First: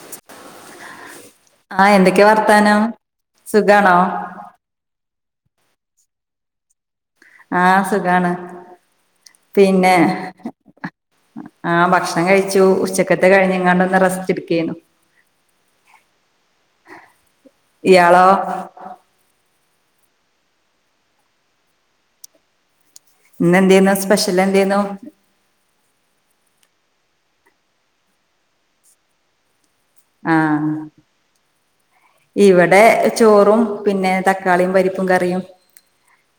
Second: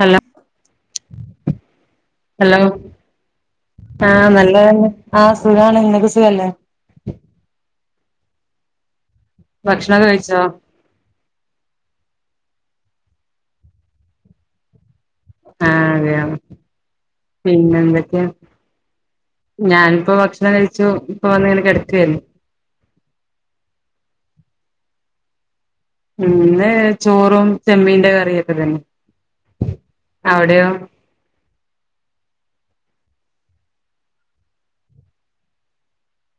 Hello. ആഹ് എന്തൊക്കെ hello വർത്താനം സുഖാണോ ആഹ് നല്ലതന്നെ. ആഹ് സുഖാണ് ങ്ങക്ക് സുഖല്ലേ? ആഹ് സുഖാണ് പിന്നെ. ഭക്ഷണം കഴിച്ചോ ആഹ് ഭക്ഷണം കഴിച്ചു. ഉച്ചക്കത്തെ കഴിഞ്ഞ്കാണ്ടൊന്ന് റസ്റ്റ് എടുക്കേയ്നു. ആഹ് അതെയൊ ഇയാളോ പിന്നെന്തൊക്കെയാണ് ഞാനിപ്പോ ഭക്ഷണം കഴിച്ചു ഇപ്പ വന്ന് ങ്ങനെ കെട്ക്കേയ്ന്. ഇന്നെന്തേന്നു സ്പെഷ്യൽ എന്തേന്നു? ഇന്ന് ചോറും ചെമ്മീന്റെ കറിയൊക്കെ തന്നെ. ആഹ്. അവിടെയോ ഇവടെ ചോറും പിന്നെ തക്കാളിം പരിപ്പും കറിയും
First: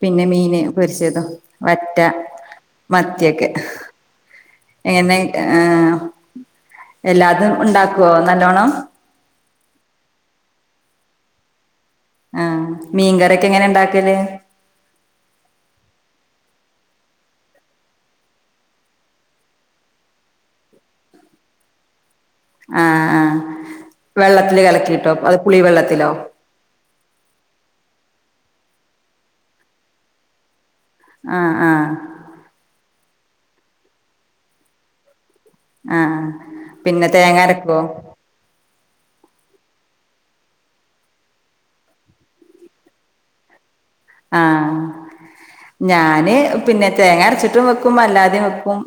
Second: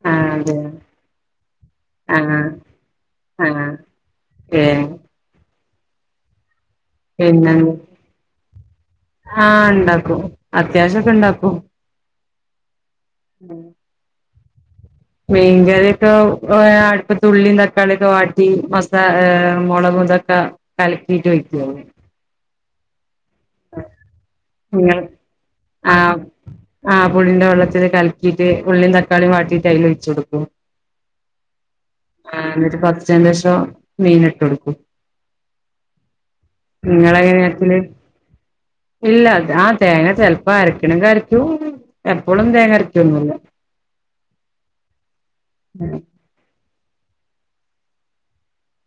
പിന്നെ ആഹ് മീന് അതെയോ പൊര്ച്ചതും, വറ്റ. ആഹ് മത്തൊക്കെ ആഹ് ഏഹ് ഏനെക് ഏഹ്. എല്ലാതും പിന്നെ ഉണ്ടാക്കോ നല്ലോണം. ആഹ് ഇണ്ടാക്കും അത്യാവശ്യൊക്കെ ണ്ടാക്കും. ആഹ്, മീൻകറൊക്കെങ്ങനെണ്ടാക്കല്. മീൻകറൊക്കെ അടുപ്പത്ത് ഉള്ളിം തക്കാളൊക്കെ വാട്ടി മസാഏഹ് മൊളകും. ഇതൊക്കെ കലക്കീട്ടൊയ്ക്കോ. ആഹ് ആഹ് വെള്ള ഇങ്ങൾ ആഹ്. ആഹ് പുളിന്റെ വെള്ളത്തില് കലക്കീട്ട് ഉള്ളിം തക്കാളിംവാട്ടീട്ട് അയ്ലൊഒഴിച്ചൊടുക്കും. ആഹ് ആഹ്. ആഹ് എന്നിട്ട് പത്ചേൻ്റേഷം മീന്ട്ട് കൊടാക്കും. ആഹ്, പിന്നെ നിങ്ങളെങ്ങനെ ആക്കല് തേങ്ങര്ക്കോ. ഇല്ല ആ തേങ്ങ ചെലപ്പോ അരക്കണങ്കി അരക്കു എപ്പോഴും തേങ്ങ അരക്കൊന്നുല്ല. ആഹ്, ഞാന് പിന്നെ തേങ്ങ അര്ച്ചിട്ടും വെക്കും അല്ലാതിംവെക്കും.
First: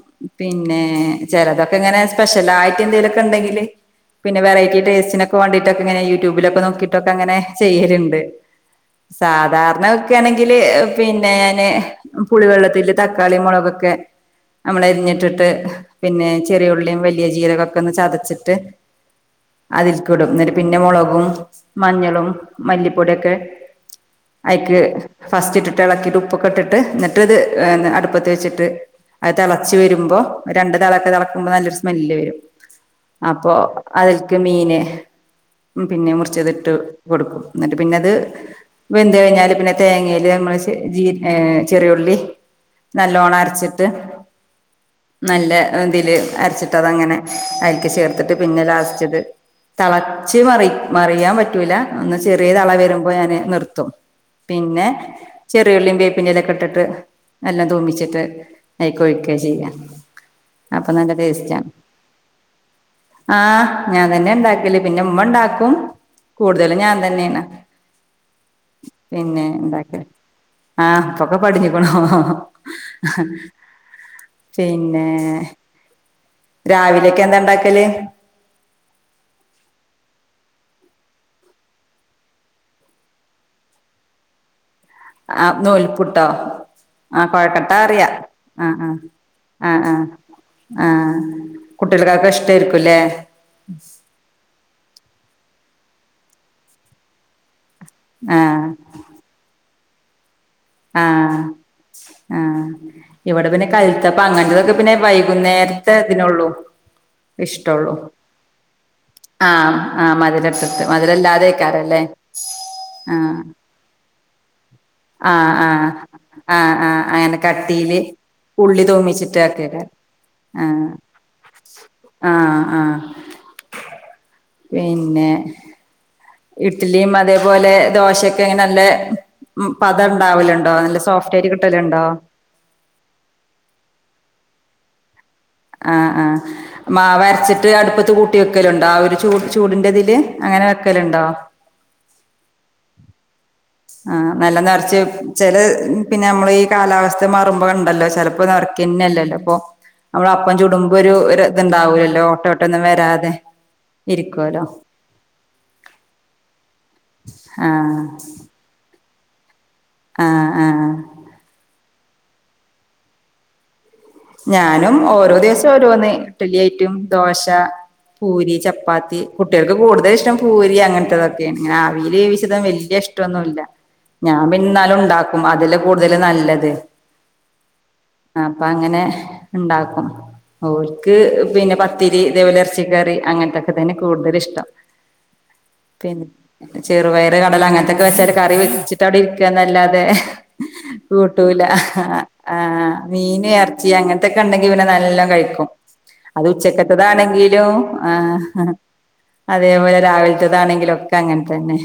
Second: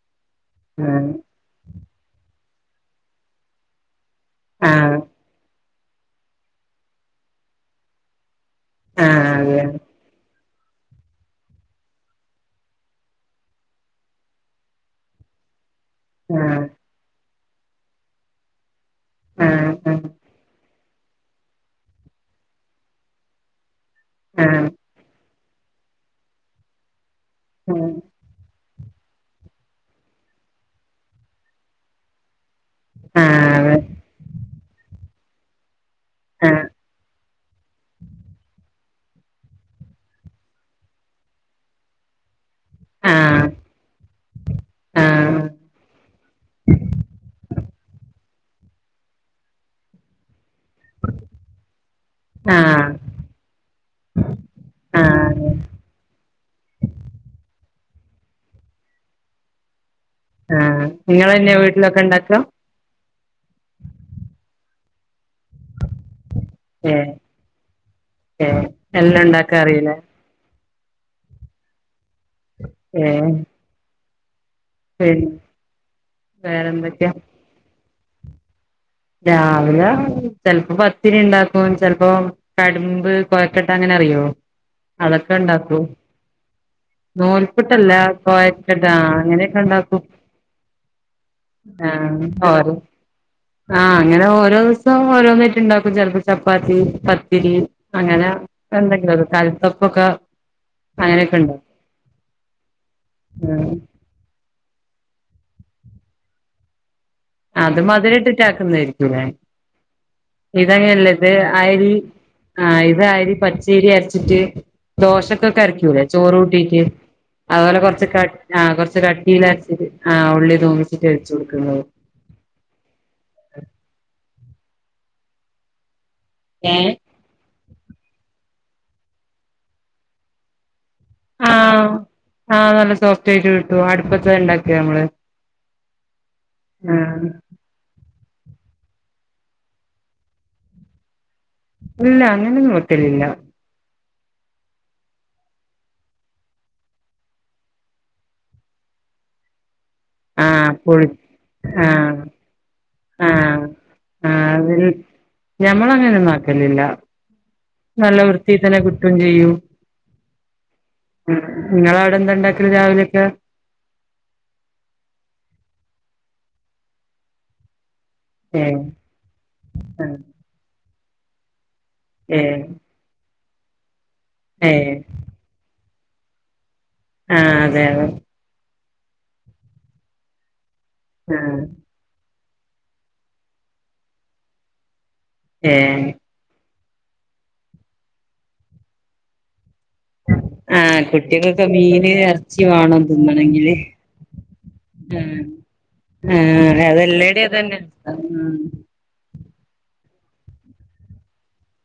പിന്നെ ആ ചെലതൊക്കെങ്ങനെ സ്പെഷ്യലായാട്ട് എന്തെങ്കിലൊക്കെ ണ്ടെങ്കില്. പിന്നെ ആ വെറൈറ്റി ടേസ്റ്റിനൊക്കെ വേണ്ടിട്ടൊക്കെങ്ങനെ യൂട്യൂബിലൊക്കെ നോക്കീട്ടൊക്കെങ്ങനെ ചെയ്യല്ണ്ട് അതെ സാധാരണ ക ങ്കില് പിന്നേന് പുളിവെള്ളത്തില് തക്കാളിം മൊളകൊക്കെ. നമ്മളരഞ്ഞിട്ടിട്ട് പിന്നെ ആ ചെറിയുള്ളിം വല്യ ജീരകൊക്കൊന്ന് ചതച്ചിട്ട്. ആ അതിൽക്ക്ടും, ന്ന്ട്ട് പിന്നെ മൊളകും. മഞ്ഞളും മല്ലിപ്പൊടോക്കെ ആ ആ ആ അയ്ക്ക്ല് ഫസ്റ്റ് ഇട്ടിട്ട് എളക്കിട്ട് ഉപ്പൊക്കെട്ടിട്ട് എന്നിട്ട്ത് അടുപ്പത്ത് വെച്ചിട്ട്. അത് തെളച്ച് വരുമ്പോ രണ്ട് തിളക്കെ തെളക്കുമ്പോ നല്ലൊരു സ്മെല്ല് വരും അപ്പോ. അതെ അയ്ൽക്ക് മീന് പിന്നെ ആ മുറിച്ചത്ട്ട് കൊട്ക്കും. എന്നിട്ട് പിന്നത് വെന്ത് കഴ്ഞ്ഞാല് പിന്നെ. തേങ്ങേല് നമ്മള് ചെ ജീ അ് ചെറിയുള്ളി ആ ആ നല്ലോണം അര്ച്ചിട്ട്. നല്ല ഇതില് അരച്ചിട്ട് അതങ്ങനെ അയ്ക്ക് ചേർ ത്തിട്ട് പിന്നെ ലാസ്റ്റിത് തെളച്ച് മറി മറിയാംപറ്റൂല. ഒന്ന് ചെറീയ ആ ആ തള വരുമ്പോ ഞാന് നിർത്തും. പിന്നെ ആ ചെറിയുള്ളിം വേപ്പിന്റെലൊക്കെട്ടിട്ട് നല്ലം തൂമ്പിച്ചിട്ട്. അയിക്കൊഴിക്ക ചെയ്യാ. ആഹ് അപ്പൊ നല്ല നിങ്ങളെന്ന്യാ ടേസ്റ്റാണ് വീട്ടിലൊക്കെ ഇണ്ടാക്കാ? ആഹ് ഞാൻ തന്നെയാ ഇണ്ടാക്കല്. പിന്നെമ്മ ഇണ്ടാക്കും, കൂടുതലും ഞാൻ തന്നെയാണ്. തെ പിന്നെ എല്ലണ്ടാക്കാറീലെ? ഉണ്ടാക്കല് ആഹ് ഇപ്പൊക്കെ പടിച്ചീക്ണു ഏഹ്. പിന്നേ വേറെന്തൊക്കെയാ രാവിലെക്കെ എന്താ ഇണ്ടാക്കല്? രാവില ചെലപ്പോ പത്തിരി ഇണ്ടാക്കും. ചെലപ്പോ കടുമ്പ് കൊഴക്കട്ടങ്ങനറിയോ? അതൊക്കെ ആഹ് ഇണ്ടാക്കും നൂൽപുട്ടോ ആഹ് കൊഴക്കട്ട നൂൽപ്പുട്ടല്ല, അറിയാം ആഹ് കൊയക്കട്ടാ അങ്ങനെയൊക്കെ ആഹ് ആഹ് ഇണ്ടാക്കും. ആഹ് ആഹ് കുട്ടികൾക്കക്കെ ഇഷ്ടായിരിക്കുല്ലേ? ആഹ് അങ്ങനെ ഓരോ ദിവസം ഓരോന്നായിറ്റ്ണ്ടാക്കും ചെലപ്പോ ചപ്പാത്തി, പത്തിരി. അങ്ങനെ ആഹ് എന്തെങ്കിലൊരു കൽത്തപ്പൊക്കെ ആഹ് ആഹ് ഇവിടെ പിന്നെ കൽ ത്തപ്പ അങ്ങനത്തതൊക്കെ പിന്നെ വൈകുന്നേരത്തെതിനെള്ളൂ. അത് മധുരിട്ടിറ്റാക്കുന്നതായിരിക്കുല്ലേ? ആഹ് ആഹ് മധുരട്ടിട്ട് ഇതഹ് അല്ല. ഇത് അരി മധുരല്ലാതെയ്ക്കാരല്ലേ ആഹ് ഇതരി ആഹ് പച്ചേരി അരച്ചിട്ട് ആഹ് ദോശക്കൊക്കെ ആഹ് അരക്കൂല്ലേ ചോറ് ആഹ് കൂട്ടീറ്റ് ആഹ് അങ്ങനെ അഹ്പോലെ കട്ടീല് കൊറച്ച് കട്ട് ആ ഉള്ളി കൊറച്ച് തൂമിച്ചിട്ട് കട്ടീലരച്ചിറ്റ് ആക്കിയേക്കാരം ആഹ് ഉള്ളി ആഹ് തൂമ്പിച്ചിട്ട് ഒഴിച്ചു കൊടുക്കല്. ആഹ് ആഹ് പിന്നെ ഏഹ് ഇട്ട്ലിയും അതേപോലെ ദോശെക്കെ ങ്ങനെ നല്ല പതണ്ടാവലുണ്ടോ? നല്ല സോഫ് റ്റരി ആഹ് കിട്ടലുണ്ടാ? ആഹ് നല്ല സോഫ്‌റ്റായിറ്റ് കിട്ടു അടുപ്പത്തെ ഇണ്ടാക്കിയ നമ്മള്. ആഹ് ആഹ് ആഹ് മാവരച്ചിട്ട് ട്ട് അടുപ്പത്ത് കൂട്ടി വെക്കലുണ്ടോ? ആ ഒരു ചൂട് ചൂടിന്റെതില്. അങ്ങനെ വെക്കലുണ്ടൊ? ഇല്ലാ അങ്ങനൊന്നും വെക്കലില്ല. ആഹ് നല്ലെന്നെറച്ച് ചില പിന്നെ നമ്മളീ കാലാവസ്ഥ മാറുമ്പോണ്ടല്ലോ ചിലപ്പോ നൊറ ക്കിന്നല്ലല്ലോ പ്പൊ [unintelligible] നമ്മളപ്പം പൊളി ചൂടുമ്പോരു ഒര് ആഹ് ഇത്ണ്ടാവൂലല്ലോ ഓട്ട ഓട്ട ഒന്നും വരാതെ? ആഹ് ആഹ് ഇരികോലോ. അതിൽ ഞമ്മളങ്ങനൊന്നും ആക്കലില്ല, ആഹ് നല്ല വൃത്തി തന്നെ കിട്ടും ചെയ്യും. ആഹ് ആഹ്. നിങ്ങളവിടെന്താണ്ടാക്കല് രാവിലെയൊക്കെ? ഞാനും ഓരോ ദിവസം ഓരോന്ന് ഇട്ട്ലിയായിറ്റും ദോശ പൂരി, ഏഹ് ചപ്പാത്തി. കുട്ടികൾക്ക് കൂടുതലിഷ്ടം പൂരി അങ്ങനത്തെതൊക്കെ പിന്നെ ആവിൽ ഏ വേവിച്ചത് വെല്യ ഇഷ്ട്ടൊന്നുല്ല്യ. ഞാൻ പിന്നെ ഏ ന്നാലുണ്ടാ ക്കും. അതല്ലെ കൂടുതല് നല്ലത്. ആഹ് അതെ അതെ. അപ്പൊ അങ്ങനെ ഇണ്ടാക്കും ഓർക്ക് ആ പിന്നെ പ ത്തിരി ഇതേവലെ എറച്ചിക്കറി അങ്ങൻത്തൊക്കെ തന്നെ കൂടുതലിഷ്ടം. ഏ പിൻ ചെറുപയർ കടല അങ്ങനത്തൊക്കെ വെച്ചാല് കറി വെച്ച് ട്ടവിടിരിക്കുഅന്നല്ലാതെ ആ കൂട്ടൂല. കുട്ടികൾക്കൊക്കെ മീന് ആ ഇറച്ചി വേണം മീന് എർ തിന്നണെങ്കില് ർച്ചി അങ്ങനത്തൊക്കെ ഇണ്ടെങ്കി ഇവിടെ ആ നല്ലോം കഴിക്കും. ആ അതെല്ലാടേം അതുച്ചക്കത്തതാണെങ്കിലും അതന്നെ ആഹ് അതേപോലെ രാവിലത്തതാണെങ്കിലൊക്കെ അങ്ങൻതന്നെ.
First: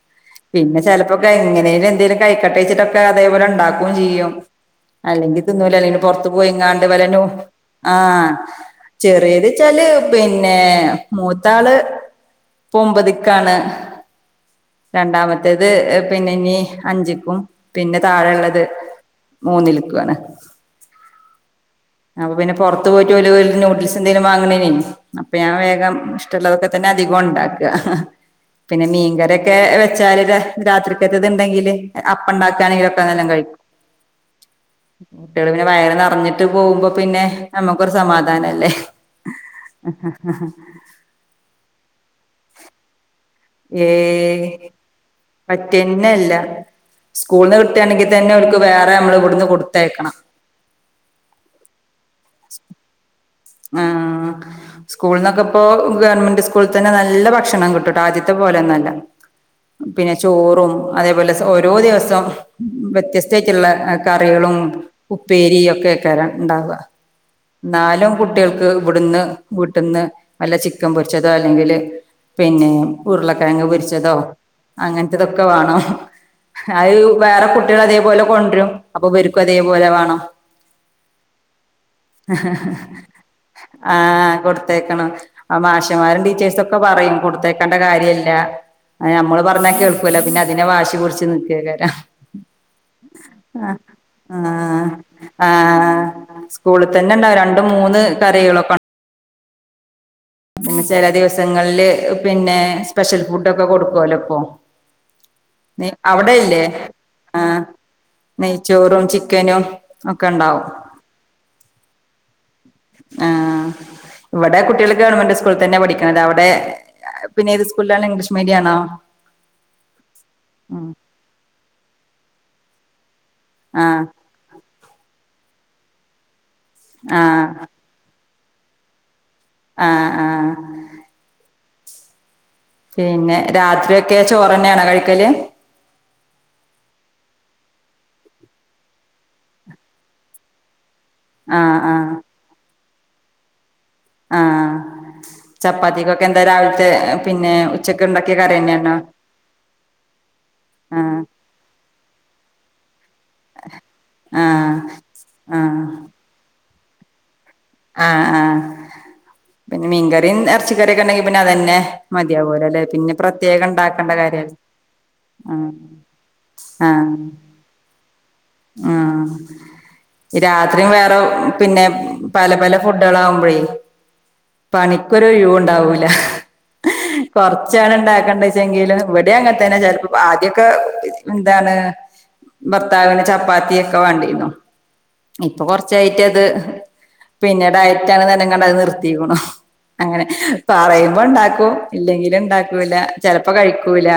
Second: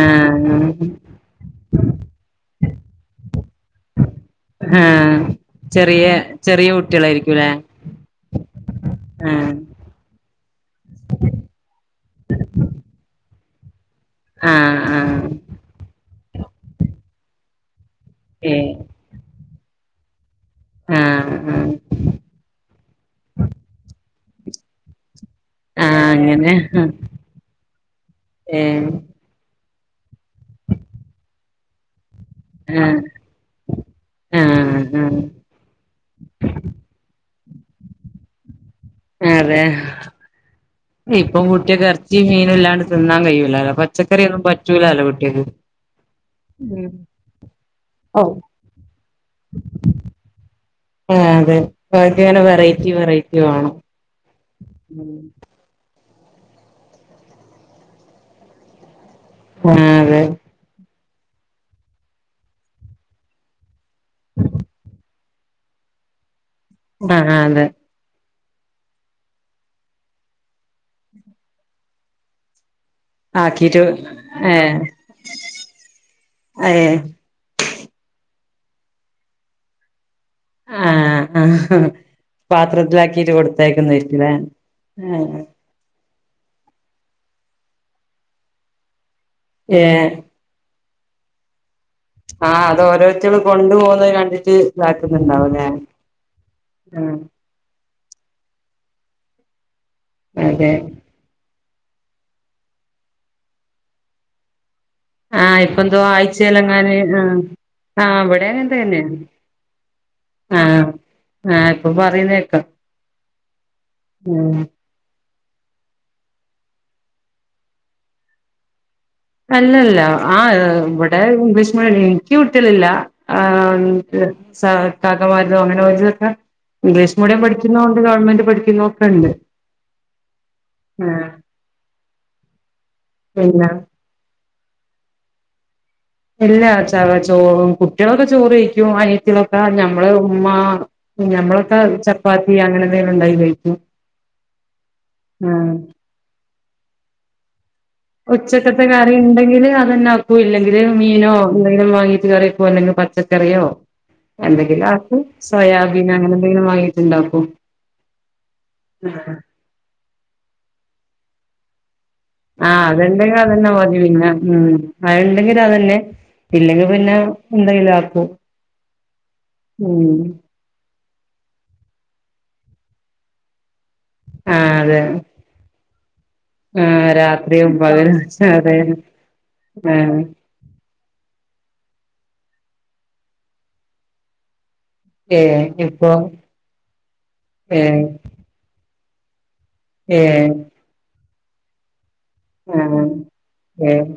ആഹ്. പിന്നെ ചിലപ്പോക്കെ എങ്ങനേലും എന്തേലും കൈക്കട്ടെചിറ്റൊക്കെ അതേപോലെ ഇണ്ടാക്കും ചെയ്യും. ആഹ് അല്ലെങ്കി തിന്നൂല അല്ലെങ്കി ചെറീയ പൊറത്ത് പോയിങ്ങാണ്ട് വലനു ആഹ് ആ ചെറിയത്ച്ചാല് പിന്നെ മൂത്താള് ഇപൊമ്പതിക്കാണ്. ആ ആ രണ്ടാമത്തേത് പിന്നെ ഇനി അഞ്ചിക്കും. പിന്നെ ഏ താഴെള്ളത് മൂന്നില്ക്കുവാണ്. ആഹ് ആഹ് അപ്പൊ പിന്നെ പുറത്ത് പോയി്ടോല് നൂഡിൽസ് എന്തേലും വാങ്ങണേനെ. അപ്പൊ ഞാൻ ആ വേഗം അങ്ങനെ ഇഷ്ടമുള്ളതൊക്കെ തന്നെ അധികം ഉണ്ടാക്ക ഏ പിന്നെ മീൻകറിയൊക്കെ. എ വെച്ചാല് രാത്രിക്കത്തെത്ണ്ടെങ്കില്. അപ്പ ആ ഉണ്ടാക്കാണെങ്കിലൊക്കെ നലോണം കഴിക്കും. ആ കുട്ടികള് പിന്നെ വയറ് നറഞ്ഞിട്ട് പോകുമ്പോ പിന്നെ നമ്മുക്കൊരു സമാധാനല്ലേ? അതെ ഇപ്പൊ കുട്ടിയാക്ക് ഇറച്ചി മീനുല്ലാണ്ട് തിന്നാൻ കഴിയുല. പച്ചക്കറി ഒന്നും ഏയ് പറ്റൂലലോ കുട്ടിയാക്ക്. പറ്റന്നെല്ല സ്കൂളിന്ന് കിട്ടാണെങ്കിൽ തന്നെ ഓൽക്ക് വേറെ നമ്മള് ഇവിടുന്ന് കൊടുത്തേക്കണം. ആ അതെ ഓൽക് ങ്ങനെ വെറൈറ്റി വെറൈറ്റി. വേണം ആഹ് സ്കൂൾന്നൊക്കെ. ഇപ്പൊ ഗവൺമെന്റ് സ്കൂളിൽ തന്നെ നല്ല ഭക്ഷണം കിട്ടൂട്ടോ ആദ്യത്തെ പോലെന്നല്ല. ആഹ് പിന്നെ അതെ ചോറും. അതേപോലെ ഓരോ ദിവസം വ്യത്യസ്തയിട്ടുള്ള കറികളും. ഉപ്പേരി ഒക്കെക്കാരും ഉണ്ടാവുക. ആഹ് ആഹ് ന്നാലും കുട്ടികൾക്ക് ഇവിടുന്ന് വീട്ടിൽന്ന് നല്ല ചിക്കൻ പൊരിച്ചതോ അല്ലെങ്കില്. പിന്നെ ഉരുളക്കിഴങ്ങ് ആക്കീട്ട് പൊരിച്ചതോ ഏഹ് അങ്ങനത്തതൊക്കെ വേണം ഏഹ് അത്. വേറെ കുട്ടികൾ അതേപോലെ കൊണ്ടുരും അപ്പൊ ഇവെൽക്കും അതേപോലെ വേണം. ആഹ് ആ പാത്രത്തിലാക്കിട്ട് കൊടുത്തേക്കണ ആയിരിക്കുലെ ആ അച്ച്ചമാരും ടീച്ചേഴ്സ ഒക്കെ പറയും കൊടുത്തേക്കേണ്ട കാര്യമല്ല നമ്മള് പറഞ്ഞാൽ ഏഹ് കേൾക്കൂല പിന്നെ. പിന്നെ വാശി പുടിച്ച് നിക്കേക്കാരും. ആഹ് അത് ഓരോരുത്തരും കൊണ്ട് പോവുന്ന കണ്ടിട്ട് ആഹ് ഇതാക്കുന്നുണ്ടാവും ലെ ആഹ് സ്കൂളിൽ തന്നെ ഇണ്ടാവും രണ്ട് മൂന്ന് കറികളൊക്കെ. പി അതെ ചെല ദിവസങ്ങളില് പിന്നെ സ്പെഷ്യൽ ഫുഡൊക്കെ കൊടുക്കുലോ ഇപ്പൊ. ആഹ് ഇപ്പ നീ എന്തോ അവിടെയില്ലേ? ആഴ്ചയിലെങ്ങാന് ആഹ് ആഹ് ഇവിടെ അങ്ങനെ നെയ്ച്ചോറും തന്നെയാ ചിക്കനും ഒക്കെ ഇണ്ടാവും. ആഹ് ആഹ് ഇപ്പൊ പറയുന്നേക്കാം ആഹ് ഉം ഇവിടെ കുട്ടികൾ. ഗവൺമെന്റ് സ്കൂളിൽ തന്നെ പഠിക്കുന്നത് അവിടെ പിന്നെ ഏത് സ്കൂളിലാണ് ഇംഗ്ലീഷ് മീഡിയ ആണോ? അല്ലല്ല ആ ഇവിടെ ഇംഗ്ലീഷ് മീഡിയം എനിക്ക് കുട്ടിയ ളില്ല. ആഹ് [unintelligible] ഇംഗ്ലീഷ് മീഡിയം ആഹ് പഠിക്കുന്നതുണ്ട് ഗവൺമെന്റ് പഠിക്കുന്നതൊക്കെ ണ്ട്. ആഹ് ആഹ് ഏഹ് പിന്നെ രാത്രി ഒക്കെ ചോറന്നേണോ കഴിക്കല്? ഇല്ലച്ചാറ ചോറും കുട്ടികളൊക്കെ ചോറ് കിഴിക്കും അനിയത്തിയാളൊക്കെ ഞമ്മള് ഉമ്മ. ആഹ് ഞമ്മളൊക്കെ ആഹ് ചപ്പാത്തി അങ്ങനെന്തെങ്കിലും ണ്ടാക്കികഴിക്കും. ആഹ് ചപ്പാത്തിക്കൊക്കെന്താ രാവിൽ ത്തെ പിന്നെ. ഉച്ചക്ക് ഉണ്ടാക്കിയ കറി ഉച്ചക്കത്തെ തന്നെയാണോ കറിണ്ടെങ്കില് അതെനാക്കൂ ഇല്ലെങ്കില് ആഹ് മീനോ. എന്തെങ്കിലും വാങ്ങീട്ട് കറി വെക്കും അല്ലെങ്കിൽ പച്ചക്കറിയോ ആഹ് എന്തെങ്കിലും ആക്കു സോയാ ആഹ് ബീനോ അങ്ങനെന്തെങ്കിലും വങ്ങിട്ട്ണ്ടാകും. ആഹ് ആഹ് പിന്നെ മീൻകറി എർച്ചിക്കറിയൊക്കെണ്ടെങ്കി പിന്നതന്നെ. ആ്ഹ് അത്ണ്ടെങ്കിൽ അതന്നെ മതി പിന്നെ കാര്യ ഉം അത്ണ്ടെങ്കി രാവിലെ. ഇല്ലെങ്കി പിന്നെ ആഹ് എന്തെങ്കിലും ആക്കും. ആഹ് ഉം ഈ രാത്രിയമ്മള് ഏറോ പിന്നെ പല പല ഫുഡുകളാവുമ്പഴേ ആഹ് അതെ പണിക്കൊരു ഒഴിവുണ്ടാവൂല. ആഹ് രാത്രിയും കൊർച്ചാണ് പകലും അതെ ഇണ്ടാക്കണ്ടച്ചങ്കിലും വട്യും അങ്ങൻത്തന്നെ ചെലപ്പോ ആഹ് ആദ്യം. ക്ക ന്താണ് ഭർത്താവിന് ചപ്പാത്തിയൊക്കെ വാണ്ട്യേരും ഇപ്പൊ കൊർച്ചായിട്ടത് പിന്നേ ഏഹ് ഡയറ്റാണ്ന്നർഞ്ഞ് ക്കാണ്ടത് നിർത്തിക്കുണു. അങ്ങനെ ഏഹ് പറയുമ്പോ ണ്ടാക്കും ഇല്ലെങ്കില് ണ്ടാക്കൂല ആഹ് ചെലപ്പോ ഏഹ് കഴിക്കൂല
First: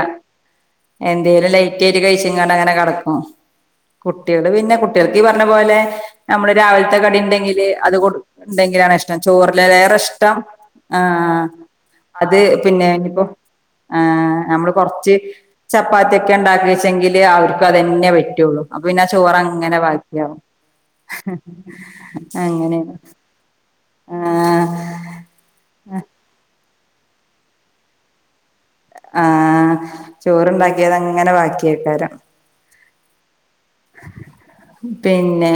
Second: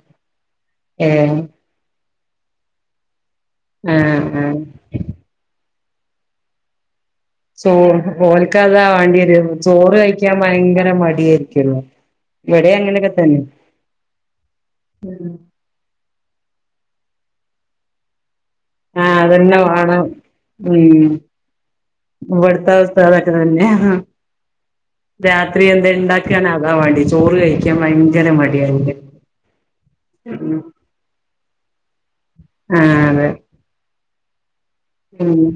ഏഹ് എന്തേലും ലൈ യിട്ട് കഴിച്ച്ങ്ങാണ്ടങ്ങനെ കടക്കും ആഹ് കുട്ട്യള് ആഹ് പിന്നെ കുട്ട്യൾക്കീ പർഞ്ഞ പോലെ നമ്മള് രാവിൽത്തെ കടിണ്ടെ ങ്കില് അത് ചോറ് കൊട് ഓൽക്കതാ ണ്ടെങ്കിലാണ് ഇഷ്ടം വാണ്ടിയത് ചോറ് ചോറിലേറെ കഴിക്കാൻ ഇഷ്ടം ഭയങ്കര ആഹ് മടിയായിരിക്കുല്ലോ അത് ഇവിടെ പിന്നെ അങ്ങനെയൊക്കെ ഇനിയിപ്പൊ തന്നെ ഏഹ് നമ്മള് കൊർച്ച് ഉം ചപ്പാത്തിയൊക്കെ ണ്ടാക്യേച്ചെങ്കില് അവർക്ക് അതെന്നെ പെറ്റുള്ളൂ അപ്പൊ പിന്നെ ആഹ് അതന്നെ ചോറങ്ങനെ വേണം ബാക്ക്യാവും ഉം ഇവിടുത്തെ അങ്ങനെ അവസ്ഥ അതൊക്കെ ആഹ് ത്രീ എന്തേം ണ്ടാക്കാണേ അതാ വാണ്ടിയെ, ചോറ് കഴിക്കാൻ ഭയങ്കര മ ആഹ് ചോറ്ണ്ടാക്കിയഅതങ്ങനെ ബാക്കിയേക്കാരം ആഹ് അതെ ഉം പിന്നെ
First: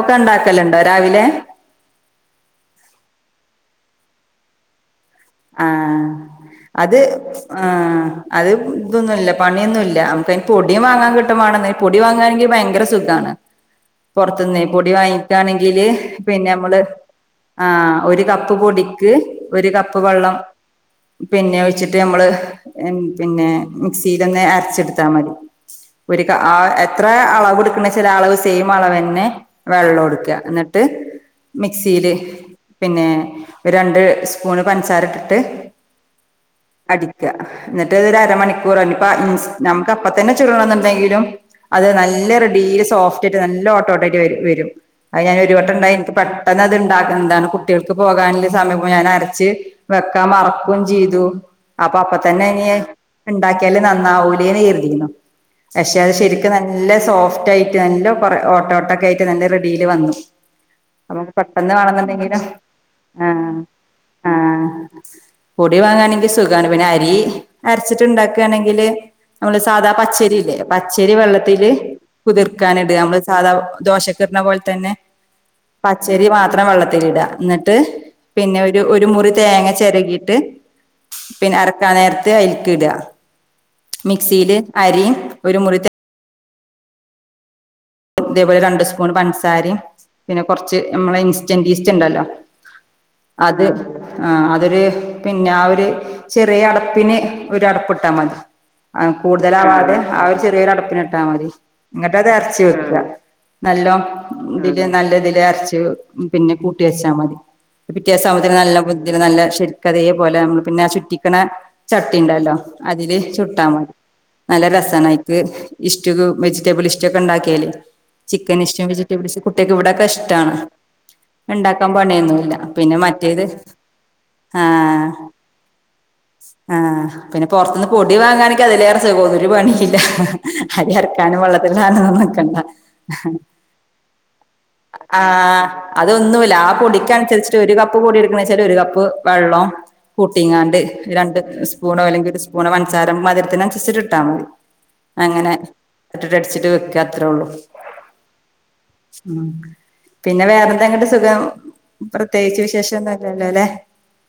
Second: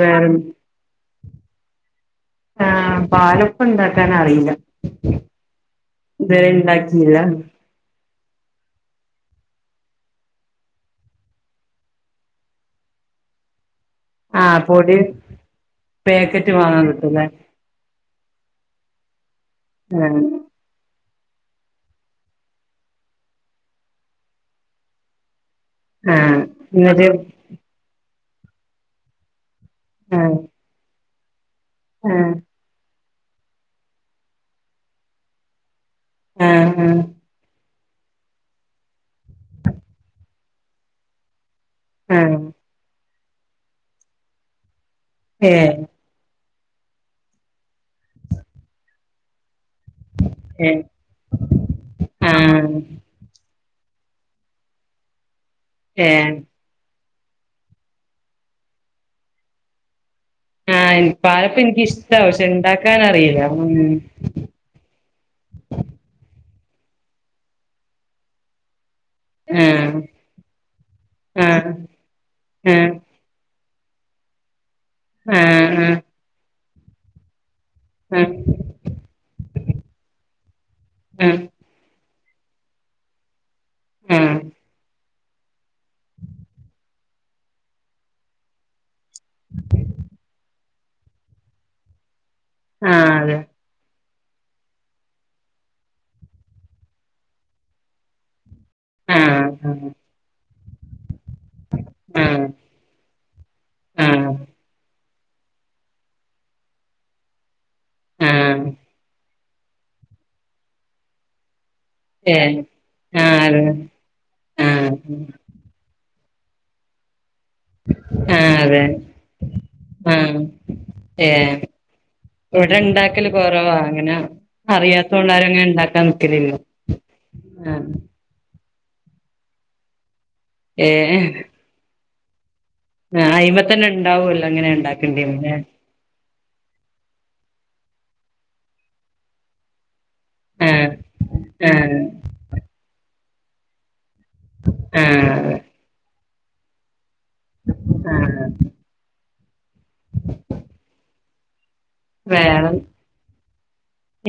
വേറെ രാവിലെ ആഹ് പാലപ്പം ണ്ടാക്കാനറീലാ ആഹ് അത് തുവരെണ്ടാക്കീല്ലാ ആഹ് അത് തൊന്നും ഇല്ല പണിയൊന്നുംല്ല നമുക്കയ്ന് പൊടി വാങ്ങാൻ കിട്ടുമാണെന്ന് പൊടി വാങ്ങാെനെങ്കി ഭയങ്കര സുഖാണ് പുറ്ത്ത്ന്ന് പൊടി വാങ്ങിക്കാണെങ്കില് പാക്കറ്റ് പിന്നെ മ്മള് വാങ്ങാൻ കിട്ടുംല്ലേ ആഹ് ഒര് കപ്പ് പൊടിക്ക് ഒര് കപ്പ് ആഹ് വെള്ളം പിന്നെ ഒഴിച്ചിട്ട് ഞമ്മള് പിന്നെ മിക്സിലൊന്ന് അരച്ചെടുത്താ മതി ഒര് ക ആഹ് എത്രേ അളവ്ട്ക്ക്ണേച്ചാല് ആ അളവ് സെയിം അളവെന്നെ ആഹ് വെള്ളുട്ക്ക്വാ ന്നിട്ട് മിക്സീല് ആഹ് പിന്നെ ഒരു രണ്ട് സ്പൂണ് പൻസാരട്ടിട്ട് ഉം ഉം ന്നിട്ടതൊരു അരമണിക്കൂറൊ ഇനിപ്പോ മീൻസ് നമുക്ക് അപ്പ തന്നെ ചുടണംന്ന്ണ്ടെങ്കിലും അത് നല്ല ആഹ് റെഡീല് സോഫ്റ്റായിട്ട് നല്ല ഓട്ടോട്ടയ്ട്ട് വെരും അത് ഞാൻ ഒരു വട്ടം ഏഹ് ഉണ്ടായി ഇൻക്ക് പെ പെട്ടെന്ന് അത്ണ്ടാക്കൺതാണ്. കുട്ട്യേൾക്ക് പോകാന്ള്ള സമയാവുംമ്പോ ഞാനരച്ച് വെക്കാൻ ഏഹ് മറക്കും ചെയ്തു അപ്പൊ അപ്പ തന്നെ ആഹ് ഇനിയെ ഇണ്ടാക്ക്യാല് നന്നാവൂലേന്ന് കെര്തീന്നു പക്ഷേ അത് ഏഹ് ശരിക്കും നല്ല സോഫ്റ്റായി നല്ലോം കൊറേ ഓട്ട ഓട്ടക്കായിട്ട് നല്ല റെഡീല് വന്നു ആഹ് എനി അപ്പൊ പാലപ്പം പെട്ടെന്ന് വേണെന്ന് എനിക്കിഷ്ടാ ഇണ്ടെങ്കിലും പക്ഷെ ഇണ്ടാക്കാൻ അറിയില്ല ആഹ് ഉം ആഹ് ആഹ് പൊടി വാങ്ങാണെങ്കി സുഖാണ് പിന്നെ അരി അര്ച്ചിട്ട് ഇണ്ടാക്കാണെങ്കില് നമ്മളെ സാധാ ആഹ് പച്ചരി ഇല്ലേ പച്ചരി വെള്ളത്തില് ആഹ് കുതിർക്കാന്ടാ അമ്മള് സാധാ ദോശക്കിട്ണ പോല തന്നെ ഏഹ് ഉം ച്ചരി മാത്രം വെള്ളത്തിലിടാ ഇന്ന്ട്ട് പിന്നെ ആഹ് ഒരു ഒ രു മുറി തേങ്ങ ചെരകീട്ട് പിന്നെ അരക്കാൻ നേരത്ത് അയില്ക്ക് ഇടാ ആഹ് ആഹ് മിക്സീല് അരിം ഒരു മുറി തേ ഇതേ പോലെ രണ്ട് സ്പൂൺ പൻസാരിം പിന്നെ കൊറ്ച്ച് ഞമ്മളെ ഇൻസ്റ്റന്റ് ഈസ്റ്റ് ഇണ്ടല്ലോ ആഹ് അതെ അത് ആഹ് അതൊരു പിന്നെ ആ ഒരു ചെറിയ അടപ്പിന് ഒരു അടപ്പ് ഇട്ടാ മതി ആഹ് കൂടുതലാവാതെ ആ ഒരു ചെറിയൊരു അടപ്പിന് ഇട്ടാമതി ഇന്ന്ട്ട്ത് അരച്ച് വെ ക്കാ നല്ലോം ആഹ് ഇതിന്റെ നല്ലതില് അരച്ച് പിന്നെ കൂട്ടി വെച്ചാ മതി പിറ്റേസാവുമ്പോത്തിന് ആഹ് നല്ലോം [unintelligible] നല്ലേം ശെരിക്കതെ പോലെ ഞമ്മൾ പിന്നെ ആ ചുറ്റിക്ക്ണേ ഏഹ് ആഹ് അതെ ചട്ടിണ്ടല്ലോ അതില് ആഹ് ചുട്ടാ മതി നല്ല ആഹ് രസാണയ്ക്ക് ഇസ്റ്റൂക്ക് വെജിറ്റബിൾ ഇസ്റ്റൂ ഒക്കെ ഇണ്ടാക്കിയാല് ചിക്കൻ സ്റ്റൂ അതെ വെജിറ്റബിൾസ് കുട്ട്യാൾക്ക് ഇവടൊക്കെ ആഹ് ഇഷ്ടാണ് ഏഹ് ഇണ്ടാക്കാൻ പണിയൊന്നുല്ല പിന്നെ മറ്റേത് ആഹ് അറിയാത്തോണ്ടാരും അങ്ങനെ ഇണ്ടാക്കാൻ നിക്കല് ആഹ് പിന്നെ പൊറത്ത്ന്ന് പൊടി വാങ്ങാണെങ്കി അതിലേറെ സുഖം ഒരു പണിയില്ല അരി ഏഹ് അരക്കാനും വെള്ളത്ത് ഇടാനൊന്നും നിക്കണ്ട ആഹ് അയിമതന്നെ ഇണ്ടാവല്ലോ എങ്ങനെ ഇണ്ടാക്കണ്ടേന്ന്ല്ലേ ആഹ് അതൊന്നുല്ല ആ പൊടിക്കന്സര്ച്ചിട്ട് ഒരു കപ്പ് പൊടി എടുക്ക്ണേച്ചാല് ഒരു കപ്പ് വെള്ളം കൂട്ടിങ്ങാണ്ട് ആഹ് രണ്ട് ആഹ് സ്പൂണോ അല്ലെങ്കി ഒരു സ്പൂണോ പന്സാരം മധുരത്തിന് അന്സരിച്ചിട്ട് ഇട്ടാൽ മതി അങ്ങനെ ആഹ് ഇട്ടിട്ട് അടിച്ചിട്ട് വെക്കാ അത്രോള്ളു ആഹ് ഉം പിന്നെ വേറെന്താങ്ങട്ട് സുഖം പ്രത്യേകിച്ച് വേറെ വിശേഷം ഒന്നുല്ലല്ലോല്ലെ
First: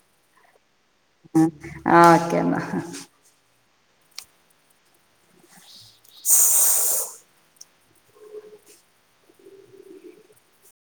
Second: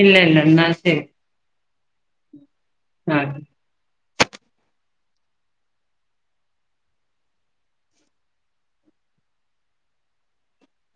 ഇല്ല ഇല്ല എന്നാ ശരി ആഹ് ആഹ് ഓക്കെ എന്നാ ആഹ്